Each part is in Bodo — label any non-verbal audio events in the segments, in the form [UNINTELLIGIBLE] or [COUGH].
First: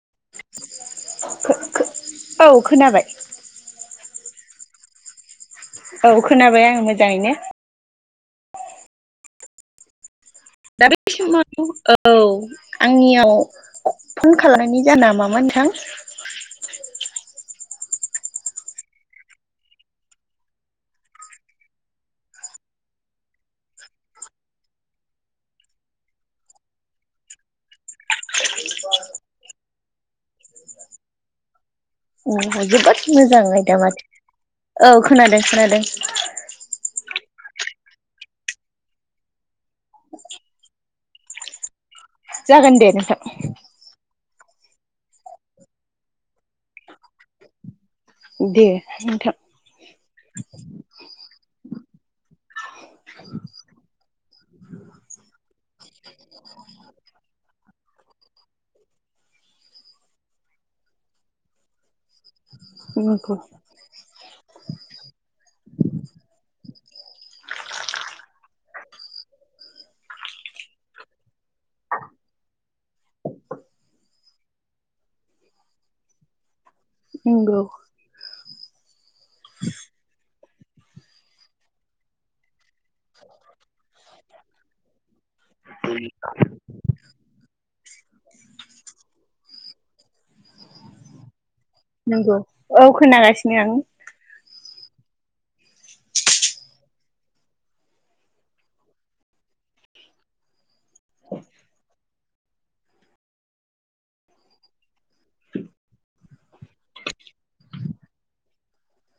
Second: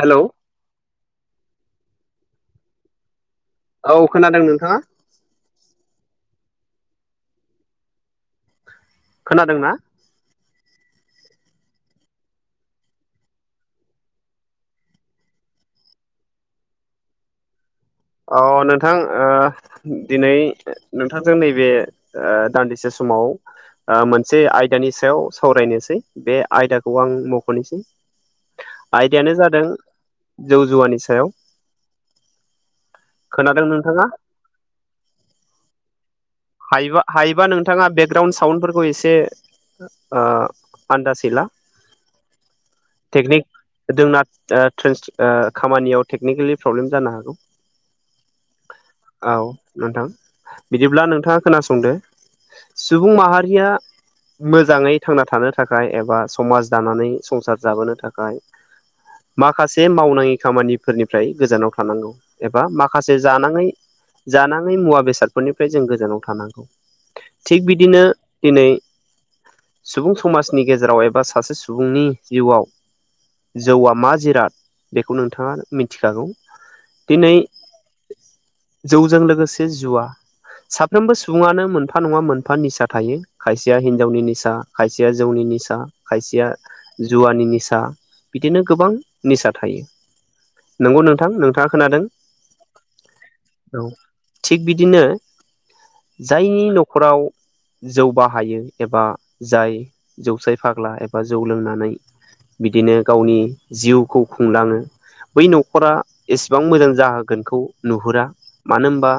हेलौ औ खोनाबाय औ खोनादों नोंथाङा औ खोनाबाय आं मोजाङैनो खोनादोंना दा बे समाव औ आंनियाव फन खालामनायनि जाहोना मामोन नोंथां अ नोंथां ओ दिनै नोंथांजों नैबे दानदिसे समाव ओ मोनसे आयदानि सायाव सावरायनोसै बे आयदाखौ आं मख'नोसै आयदायानो जादों जौ जुवानि सायाव जोबोद मोजां खोनादों आयदा नोंथाङा माथो औ खोनादों खोनादों हायोबा हायोबा नोंथांङा बेकग्राउड साउन्डफोरखौ एसे ओ आनदासै ला जागोन दे नोंथां टेकनिक जोंना ट्रेन्स खामानियाव टेकनिकेलि प्रब्लेम जानो हागौ। दे औ नोंथां नोंथां बिदिब्ला नोंथांङा खोनासंदो सुबुं माहारिया मोजाङै थांना थानो थाखाय एबा समाज दानानै संसार जाबोनो थाखाय माखासे मावनाङि खामानिफोरनिफ्राय गोजानाव थानांगौ एबा माखासे नंगौ जानाङै जानाङै मुवा बेसादफोरनिफ्राय जों गोजानाव थानांगौ थिग बिदिनो दिनै सुबुं समाजनि गेजेराव एबा सासे सुबुंनि जिउआव जौआ मा जिराद बेखौ नोंथाङा मिथिखागौ दिनै नंगौ जौजों लोगोसे जुवा साफ्रोमबो सुबुङानो मोनफा नंङा मोनफा निसा थायो खायसेया हिनजावनि निसा खायसेया जौनि निसा खायसेया जुवानि निसा बिदिनो गोबां निसा थायो नंगौ नोंथां नोंथांङा खोनादों नंगौ औ खोनागासिनो आं औ थिग बिदिनो जायनि न'खराव जौ बाहायो एबा जाय जौसाय फाग्ला एबा जौ लोंनानै बिदिनो गावनि जिउखौ खुंलांङो बै न'खरा एसेबां मोजां जाहोगोनखौ नुहुरा मानो होनबा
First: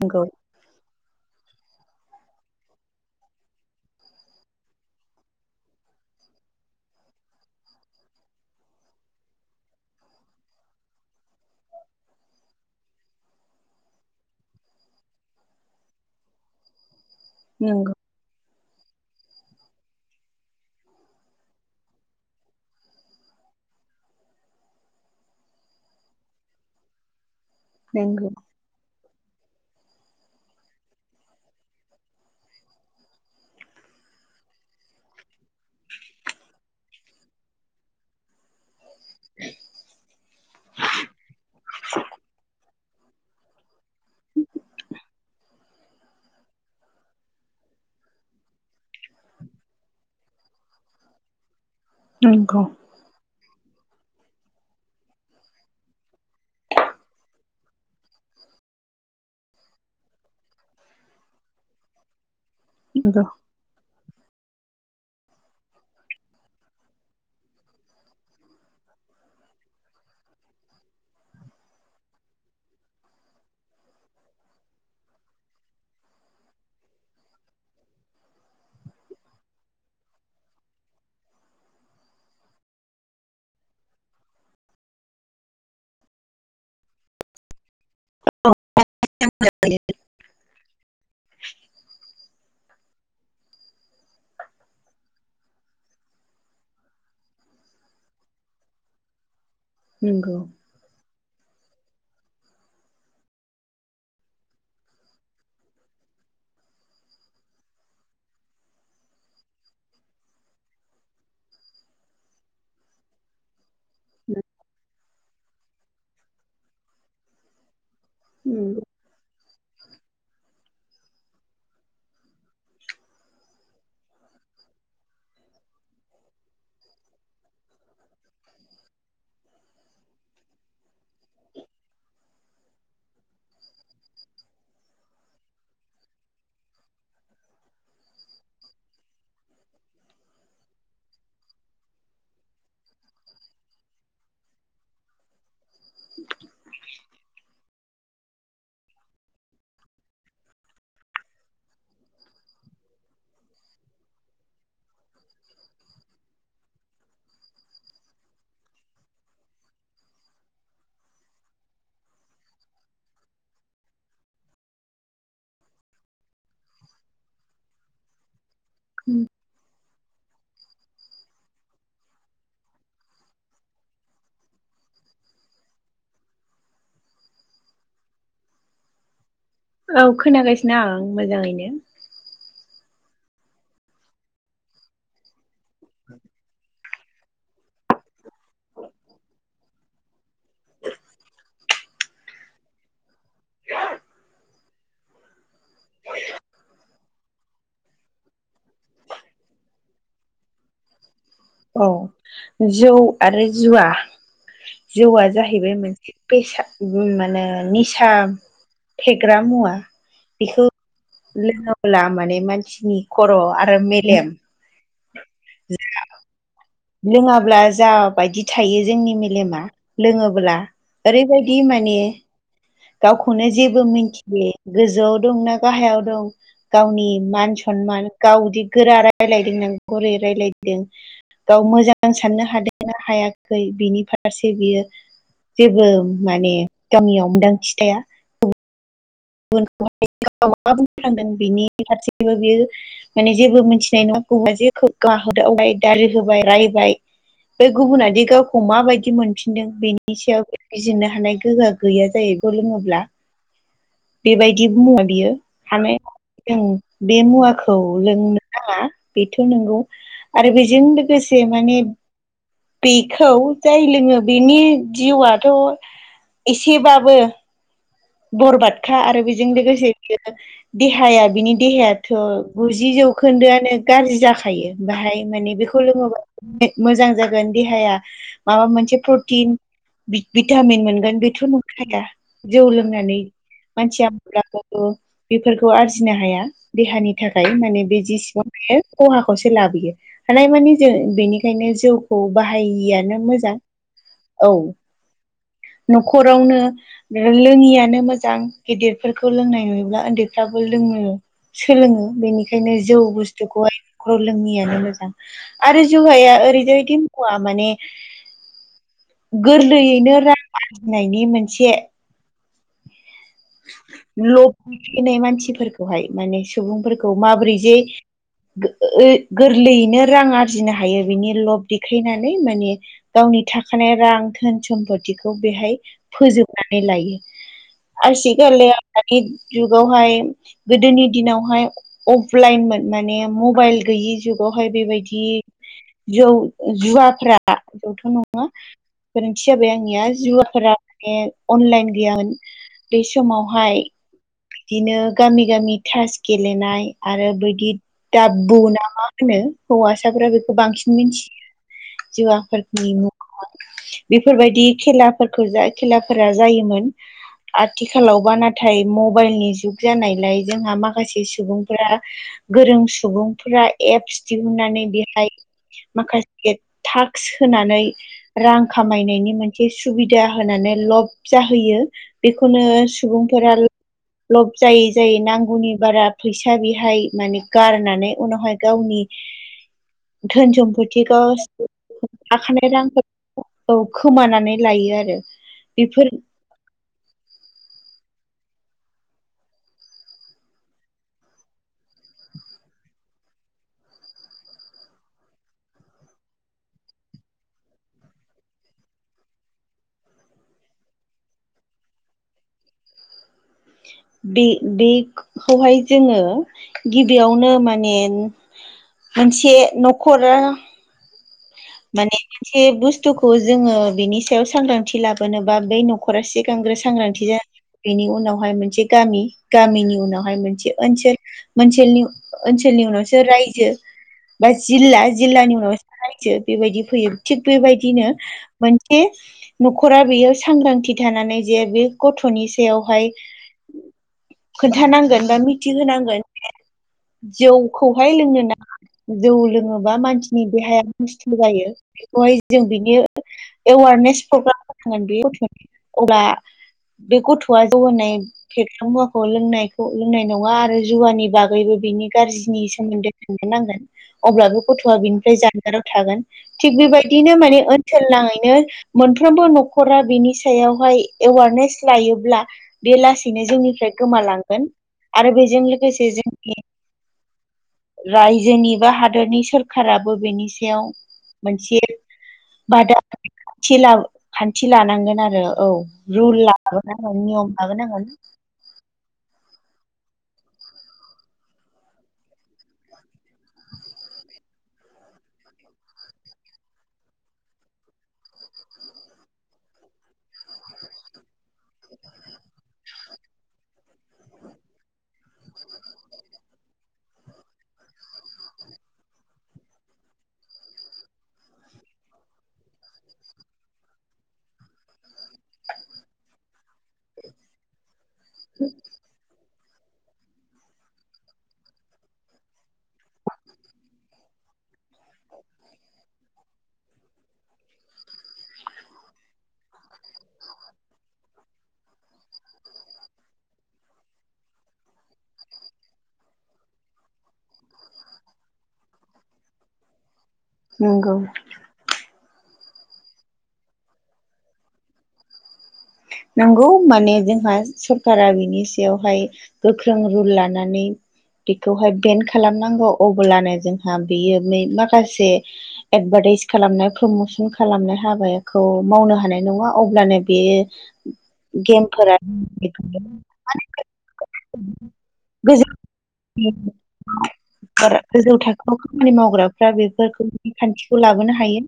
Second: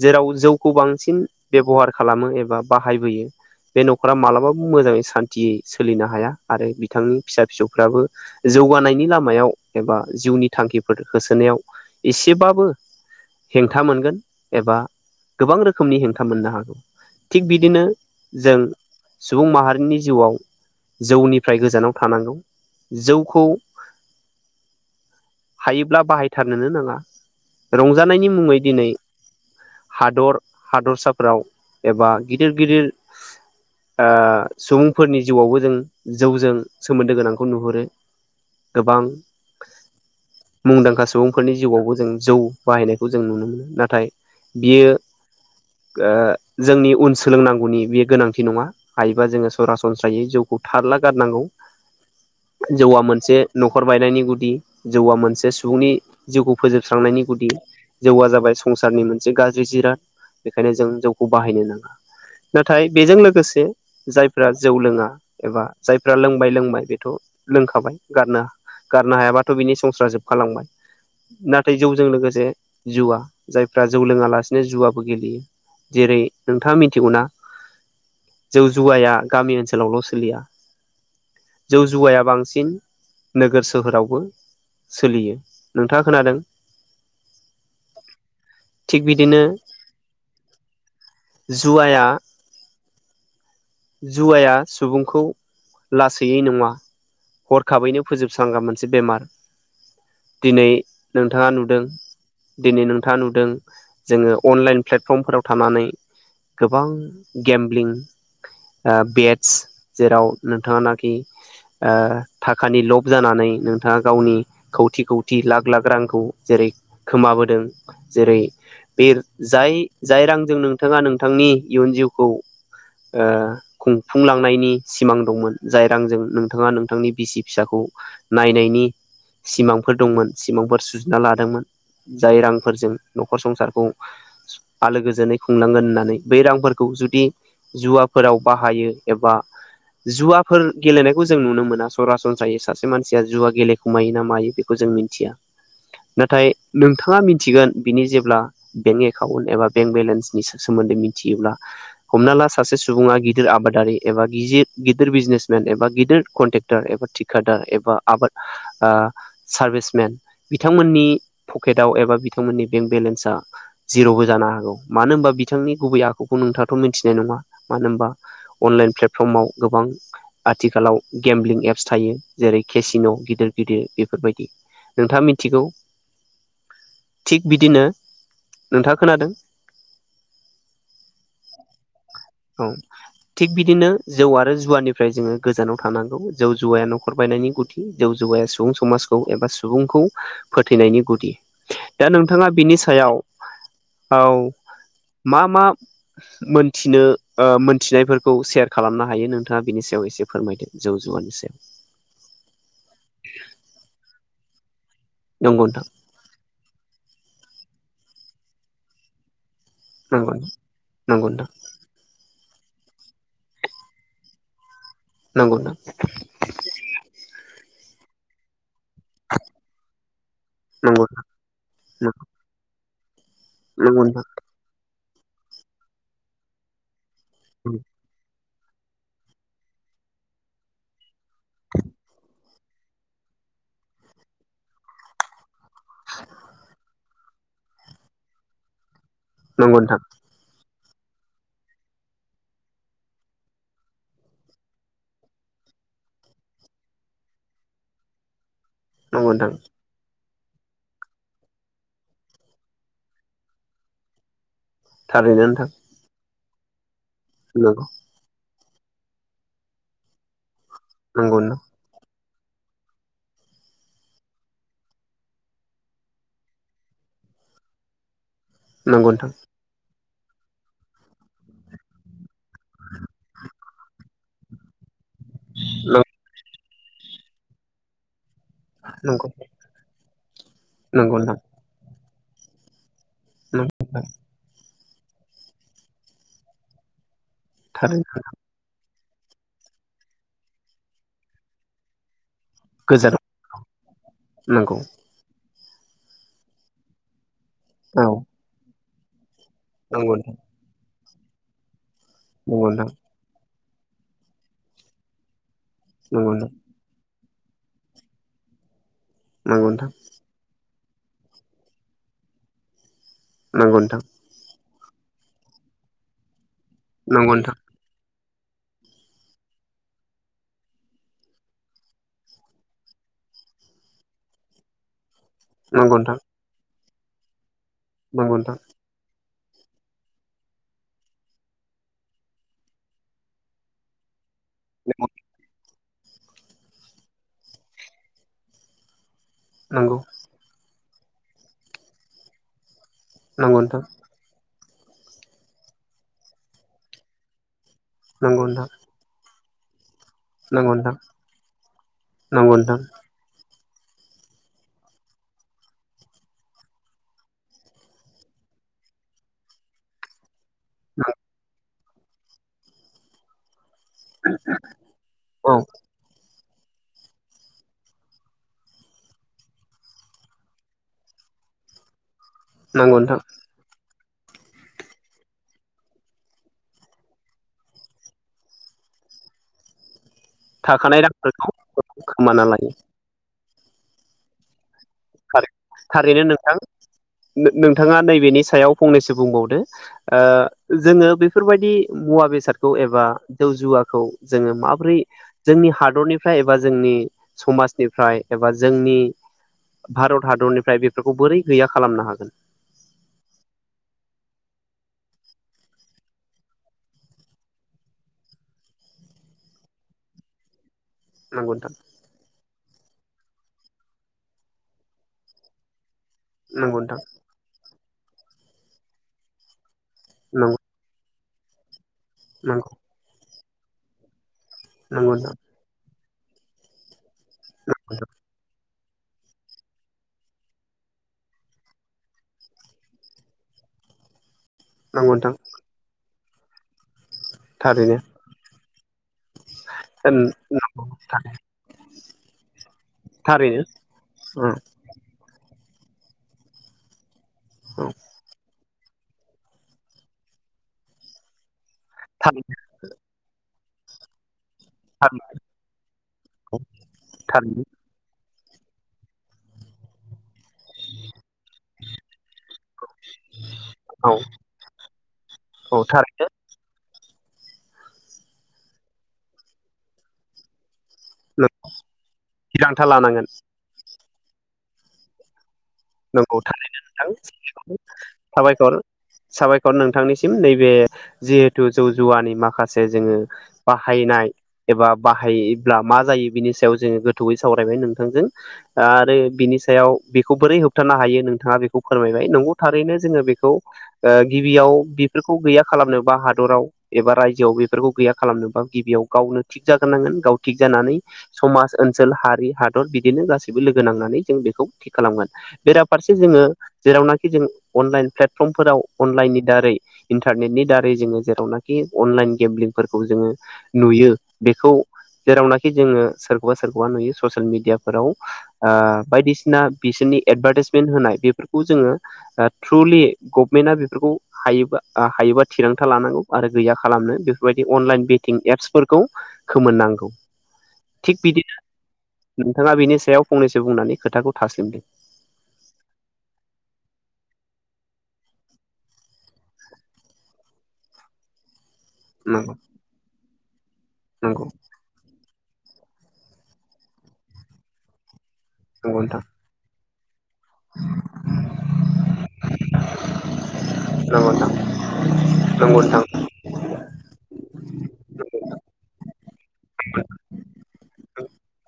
नंगौ जेराव जौखौ बांसिन बेबहार खालामो एबा बाहायबोयो बे नखरा मालाबाबो मोजांङै सानथियै सोलिनो हाया आरो बिथांनि फिसा फिसौफ्राबो जौगानायनि लामायाव एबा जिउनि थांखिफोर होसोनायाव एसेबाबो हेंथा मोनगोन एबा गोबां रोखोमनि हेंथा मोननो हागौ थिग बिदिनो नंगौ जों सुबुं माहारिनि जिउआव जौनिफ्राय गोजानाव थानांगौ जौखौ हायोब्ला बाहायथारनोनो नांङा नंगौ रंजानायनि मुंङै दिनै हादर हादरसाफोराव एबा गिदिर गिदिर सुबुंफोरनि जिउआवबो जों जौजों सोमोन्दो गोनांखौ नुहुरो गोबां मुंदांखा सुबुंफोरनि जिउवाबो जों जौ बाहायनायखौ जों नुनो मोनो नाथाय [UNINTELLIGIBLE] बियो जोंनि उन सोलोंनांगौनि बेयो गोनांथि नंङा हायोबा जोंङो सरासनस्रायै जौखौ थारला गारनांगौ नंगौ जौआ मोनसे न'खर बायनायनि गुदि जौआ मोनसे सुबुंनि जिउखौ फोजोबस्रांनायनि गुदि जौआ जाबाय संसारनि मोन मोनसे गाज्रि जिराद बेखायनो जों जौखौ बाहायनो नांङा नाथाय नंगौ बेजों लोगोसे जायफ्रा जौ लोङा एबा जायफ्रा लोंबाय लोंबाय बेथ' लोंखाबाय गारनो गारनो हायाबाथ' बिनि संसारा जोबखालांबाय नाथाय जौजों लोगोसे जुवा जायफ्रा जौ लोङालासिनो जुवाबो गेलेयो जेरै नोंथाङा मिथिगौना? जौ-जुवाया गामि ओनसोलावल' सोलिया जौ जुवाया बांसिन नोगोर सोहोरावबो सोलियो नोंथाङा खोनादों? थिग बिदिनो जुवाया जुवाया सुबुंखौ लासैयै नङा हरखाबैनो फोजोबस्रांग्रा मोनसे बेमार। नोंगौ। दिनै नोंथाङा नुदों। दिनै नोंथाङा नुदों जोङो अनलाइन प्लेटफर्मफोराव थानानै गोबां गेम्बिं ओ बेद्स जेराव नोंथाङानाखि ओ थाखानि लब जानानै नोंथाङा गावनि खौथि-खौथि लाख-लाख रांखौ जेरै खोमाबोदों। जेरै नंगौ बे जाय जाय रांजों नोंथाङा नोंथांनि इयुन जिउखौ ओ खुंफुंलांनायनि सिमां दंमोन जाय रांजों नोंथाङा नोंथांनि बिसि-फिसाखौ नायनायनि सिमांफोर दंमोन सिमांफोर सुजुना लादोंमोन जाय रांफोरजों न'खर संसारखौ आलो गोजोनै खुंनांगोन होननानै बै रांफोरखौ जुदि जुवाफोराव बाहायो एबा जुवाफोर गेलेनायखौ जों नुनो मोना सरासनस्रायै सासे मानसिया जुवा गेले खुमायोना मायो बेखौ जों मिथिया नाथाय नोंथाङा मिथिगोन बिनि जेब्ला बेंक एकाउन्ट एबा बेंक बेलेन्सनि सो- सोमोन्दै मिथियोब्ला हमना ला सासे सुबुङा गिदिर आबादारि एबा गिजिर गिदिर बिजनेसमेन एबा गिदिर कन्ट्रेक्टर एबा थिखादार एबा आबाद ओ सारभिसमेन बिथांमोननि पकेटाव एबा बिथांमोननि बेंक बेलेन्सा जिर'बो जानो हागौ मानो होनबा बिथांनि गुबै आखुखौ नोंथाङाथ' मिथिनाय नङा। मानो होनबा अनलाइन प्लेटफर्माव गोबां आथिखालाव गेमलिं एप्स थायो जेरै केसिन' गिदिर गिदिर बेफोर बायदि नोंथाङा मिथिगौ थिग बिदिनो नोंथाङ खोनादों? औ खोनागासिनो आं मोजाङैनो। औ। थिग बिदिनो जौ आरो जुवानिफ्राय जोङो गोजानाव थानांगौ जौ जुवाया न'खर बायनायनि गुदि जौ जुवाया सुबुं समाजखौ एबा सुबुंखौ फोथैनायनि गुदि दा नोंथाङा बिनि सायाव औ मा मा मोनथिनो ओ मोनथिनायफोरखौ सेयार खालामनो हायो नोंथाङा बिनि सायाव एसे फोरमायदो जौ-जुवानि सायाव। औ जौ आरो जुवा जौवा नंगौ जाहैबाय नोंथां मोनसे बेसाद मा नो निसा फेग्रा मुवा। नंगौ बेखौ नंगौ लोङोब्ला माने मानसिनि खर' आरो मेलेम नंगौ थां। लोङाब्ला जा बायदि थायो जोंनि मेलेमा लोङोब्ला नंगौ नोंथां ओरैबायदि माने गावखौनो जेबो नंगौ मिथियै गोजौआव दं ना गाहायाव दं गावनि मान-सनमान गावदि गोरा रायलायदों नों गुरै रायलायदों गाव मोजां साननो हादोंना हायाखै बिनि फारसे बियो जेबो माने गावयाव मोनदांथि थाया। नंगौ नोंथां नंगौ नोंथां नंगौ नोंथां गुबुनखौ मा बुंफ्लांगोन बिनि फारसेबो बियो माने जेबो मिथिनाय नङा गुबा जेखौ गाहोदावबाय दाारि होबाय रायबाय बे गुबुनादि गावखौ माबायदि बिदि मोनफिनदों बेनि सायाव गिरनो हानाय गोहा गैया जाहैग लोङोब्ला बेबायदि मुवा बियो थारैनो नोंथां हानाय जों बे मुवाखौ लोंनो बेथ' नंगौ आरो बेजों नंगौ नंगौ लोगोसे माने बेखौ जाय लोङो बिनि जिउआथ' एसेबाबो नोंथां बरबादखा नंगौ आरो नोंथां बेजों लोगोसे बियो देहाया बिनि देहायाथ' गुजि जौखोनदोयानो गाज्रि जाखायो बाहाय माने बेखौ लोङोबा मोजां जागोन देहाया माबा मोनसे नंगौ प्रटिन भिटामिन मोनगोन नंगौ बेथ' न खाया जौ लोंनानै नोंथां मानसिया मोनलाखौ [UNINTELLIGIBLE] बेफोरखौ आरजिनो हाया देहानि थाखाय माने बे थारैनो जेसेबां खहाखौसो लाबोयो हानाय मानि जों बेनिखायनो जौ खौ बाहायिआानो गोजानाव मोजां औ नंगौ न'खरावनो लोङियानो औ मोजां गिदिरफोरखौ लोंनाय नुयोब्ला नंगौ उनदैफ्राबो लोङो सोलोङो नंगौ बेनिखायनो नोंथां जौ बुसथुखौहाय न'खरयाव लोङियानो मोजां आरो जुवाया ओरैनो मखवा [UNINTELLIGIBLE] माने नंगौ नोंथां गोरलैयैनो रां आरजिनायनि मोनसे नंगौ लफायनाय मानसिफोरखौहाय माने सुबुंफोरखौ नोंथां माबोरै जे गोरलैयैनो रां आरजिनो हायो बिनि लब देखायनानै माने गावनि थाखानाय रां धोन सम्पतिखौ बेहाय नंगौ फोजोबनानै लायो नोंथां आसिखालि दानि जुगावहाय गोदोनि दिनावहाय अफलाइनमोन माने मबाइल गैयि जुग बेवहाय नंगौ बेबायदि जौ जुवाफ्रा जौथ' नङा गोरोन्थि जाबाय नोंथां आंनिया जुवाफोरा माने अनलाइन गैयामोन बे नंगौ समावहाय नोंथां बिदिनो गामि गामि थास गेलेनाय आरो बायदि नंगौ ाबु नोंथां नामा [UNINTELLIGIBLE] होनो हौवासाफोरा बेखौ नंगौ नंगौ नोंथां बांसिन मिथियो जुवा नंगौ नोंथां नंगौ नोंथां नंगौ नोंथां आफनि म [UNINTELLIGIBLE] बेफोरबायदि खेलाफोरखौ जा खेलाफोरा जायोमोन आथिखालावबा नाथाय मबाइलनि जुग जानायलाय जोंहा माखासे सुबुं फोरा गोरों सुबुंफोरा एप्स दिहुनन्नानै बेहाय औ माखासे तास्क होनानै रां खामायनायनि मोनसे सुबिदा होनानै लब जाहैयो बेखौनो नंगौ नोंथां सुबुंफोरा लब जायै जायै नांगौनि बारा फैसा बेहाय माने गारनानै उनावहाय गावनि [UNINTELLIGIBLE] धोन थाखानाय सम्फथिखौ रांफोरखौ खोमाना थाखानाय लायो रां औ खोमानानै लायो आरो बेफोर थारैनो नोंथां नोंथाङा नैबेनि सायाव फंनैसो बुंबावदो जोङो बेफोरबायदि मुवा बेसादखौ एबा जौ जुवाखौ जोङो माबोरै जोंनि हादरनिफ्राय एबा जोंनि समाजनिफ्राय एबा जोंनि भारत हादरनिफ्राय बेफोरखौ बोरै गैया खालामनो हागोन बे बेखौहाय जोङो गिबियावनो माने मोनसे न'खरा नंगौ नोंथां माने मोनसे बुसथुखौ जोङो बिनि सायाव सांग्रांथि लाबोनोबा बे नखर रा सिगांग्रो नंगौ नोंथां सांग्रांथि जाय़ बेनि उनावहाय मोनसे गामि गामिनि उनावहाय नंगौ मोनसे ओसोल मोनसे नंगौ ओनसोलनि उनावसो रायजो बा जिल्ला नंगौ नोंथां जिल्लानि उनाव रायजो बेबायदि फैयो थिग बेबायदिनो मोनसे न'खरा बेयो सांग्रांथि थानानै जे बे गथ'नि सायावहाय [INAUDIBLE] नंगौ खोन्थानांगोन नोंथां बा मिथिहोनांगोन थारैनो जौखौहाय लोंनो नाङा जौ लोङोबा मानसिनि देहाया नस्थ' जायो बेखौहाय जों बिनि थारैनो एवारनेस औ प्रग्राम [UNINTELLIGIBLE] अब्ला बे गथ'वा औ जौगानाय [UNINTELLIGIBLE] मुवाखौ लोंनायखौ लोंनाय नङा आरो जुवानि बागैबो बिनि थारैनो गाज्रिनि सोमोन्दै थानांगोन अब्लाबो गथ'आ बिनिफ्राय जानगाराव थागोन थिग बेबायदिनो माने थारैनो ओनसोलनाङैनो मोनफ्रोमबो न'खरा बिनि सायावहाय एवारनेस लायोब्ला बे लासैनो जोंनिफ्राय औ गोमालांगोन आरो बेजों औ लोगोसे थारैनो जोंनि रायजोनि बा हादोरनि सोरखाराबो बेनि सायाव मोनसे थिरांथा बादा लानांगोन खान्थि लानांगोन आरो औ नंगौ रुल थारैनो लाबोनांगोन नियम नोंथां लाबोनांगोन साबायखर साबायखर नोंथांनिसिम नैबे जिहेथु जौ जुवानि माखासे जोङो बाहायनाय एबा बाहायोब्ला मा जायो बिनि सायाव जोङो गोथौयै सावरायबाय नोंथांजों आरो बिनि सायाव बेखौ बोरै होब होबथानो हायो नोंथाङा बेखौ फोरमायबाय नंगौ थारैनो जोङो बेखौ ओ गिबियाव बेफोरखौ गैया खालामनोबा हादराव एबा रायजोआव बेफोरखौ गैया खालामनोबा गिबियाव गावनो थिग जाग्रोनांगोन गाव थिग जानानै समाज ओनसोल हारि हादर बिदिनो गासैबो लोगो नांनानै जों बेखौ थिग खालामगोन बेराफारसे जोङो जेरावनाखि जों अनलाइन प्लेटफर्मफोराव अनलाइननि दारै इन्टारनेटनि दारै जोङो जेरावनाखि अनलाइन गेमलिंफोरखौ जोङो नुयो बेखौ जेरावनाखि जोङो सोरखौबा सोरखौबा नुयो ससियेल मिडियाफोराव बायदिसिना बिसोरनि एडभार्टाइसमेन्ट होनाय बेफोरखौ जोङो थ्रुलि गभमेन्टआ बेफोरखौ हायोबा हायोबा थिरांथा लानांगौ आरो गैया खालामनो बेफोरबायदि अनलाइन [UNINTELLIGIBLE] एप्सफोरखौ खोमोननांगौ नंगौ थिग बिदिनो नोंथाङा बिनि सायाव फंनैसो बुंनानै खोथाखौ था [UNINTELLIGIBLE] नंगौ माने जोंहा सरकारा बिनि सायावहाय गोख्रों रुल लानानै बेखौहाय बेन् नंगौ खालामनांगौ अब्लानो जोंहा बियो नंगौ माखासे एडभारटाइस खालामनाय प्रमसन खालामनाय हाबाखौ नंगौ मावनो नोंथां हानाय नङा अब्लानो बेयो [INAUDIBLE] गेमफोरा [UNINTELLIGIBLE] नंगौ नोंथां नंगौ नोंथां [INAUDIBLE] गोजौ थाखोआव खामानि मावग्राफ्रा बेफोरखौ खान्थिखौ लाबोनो हायो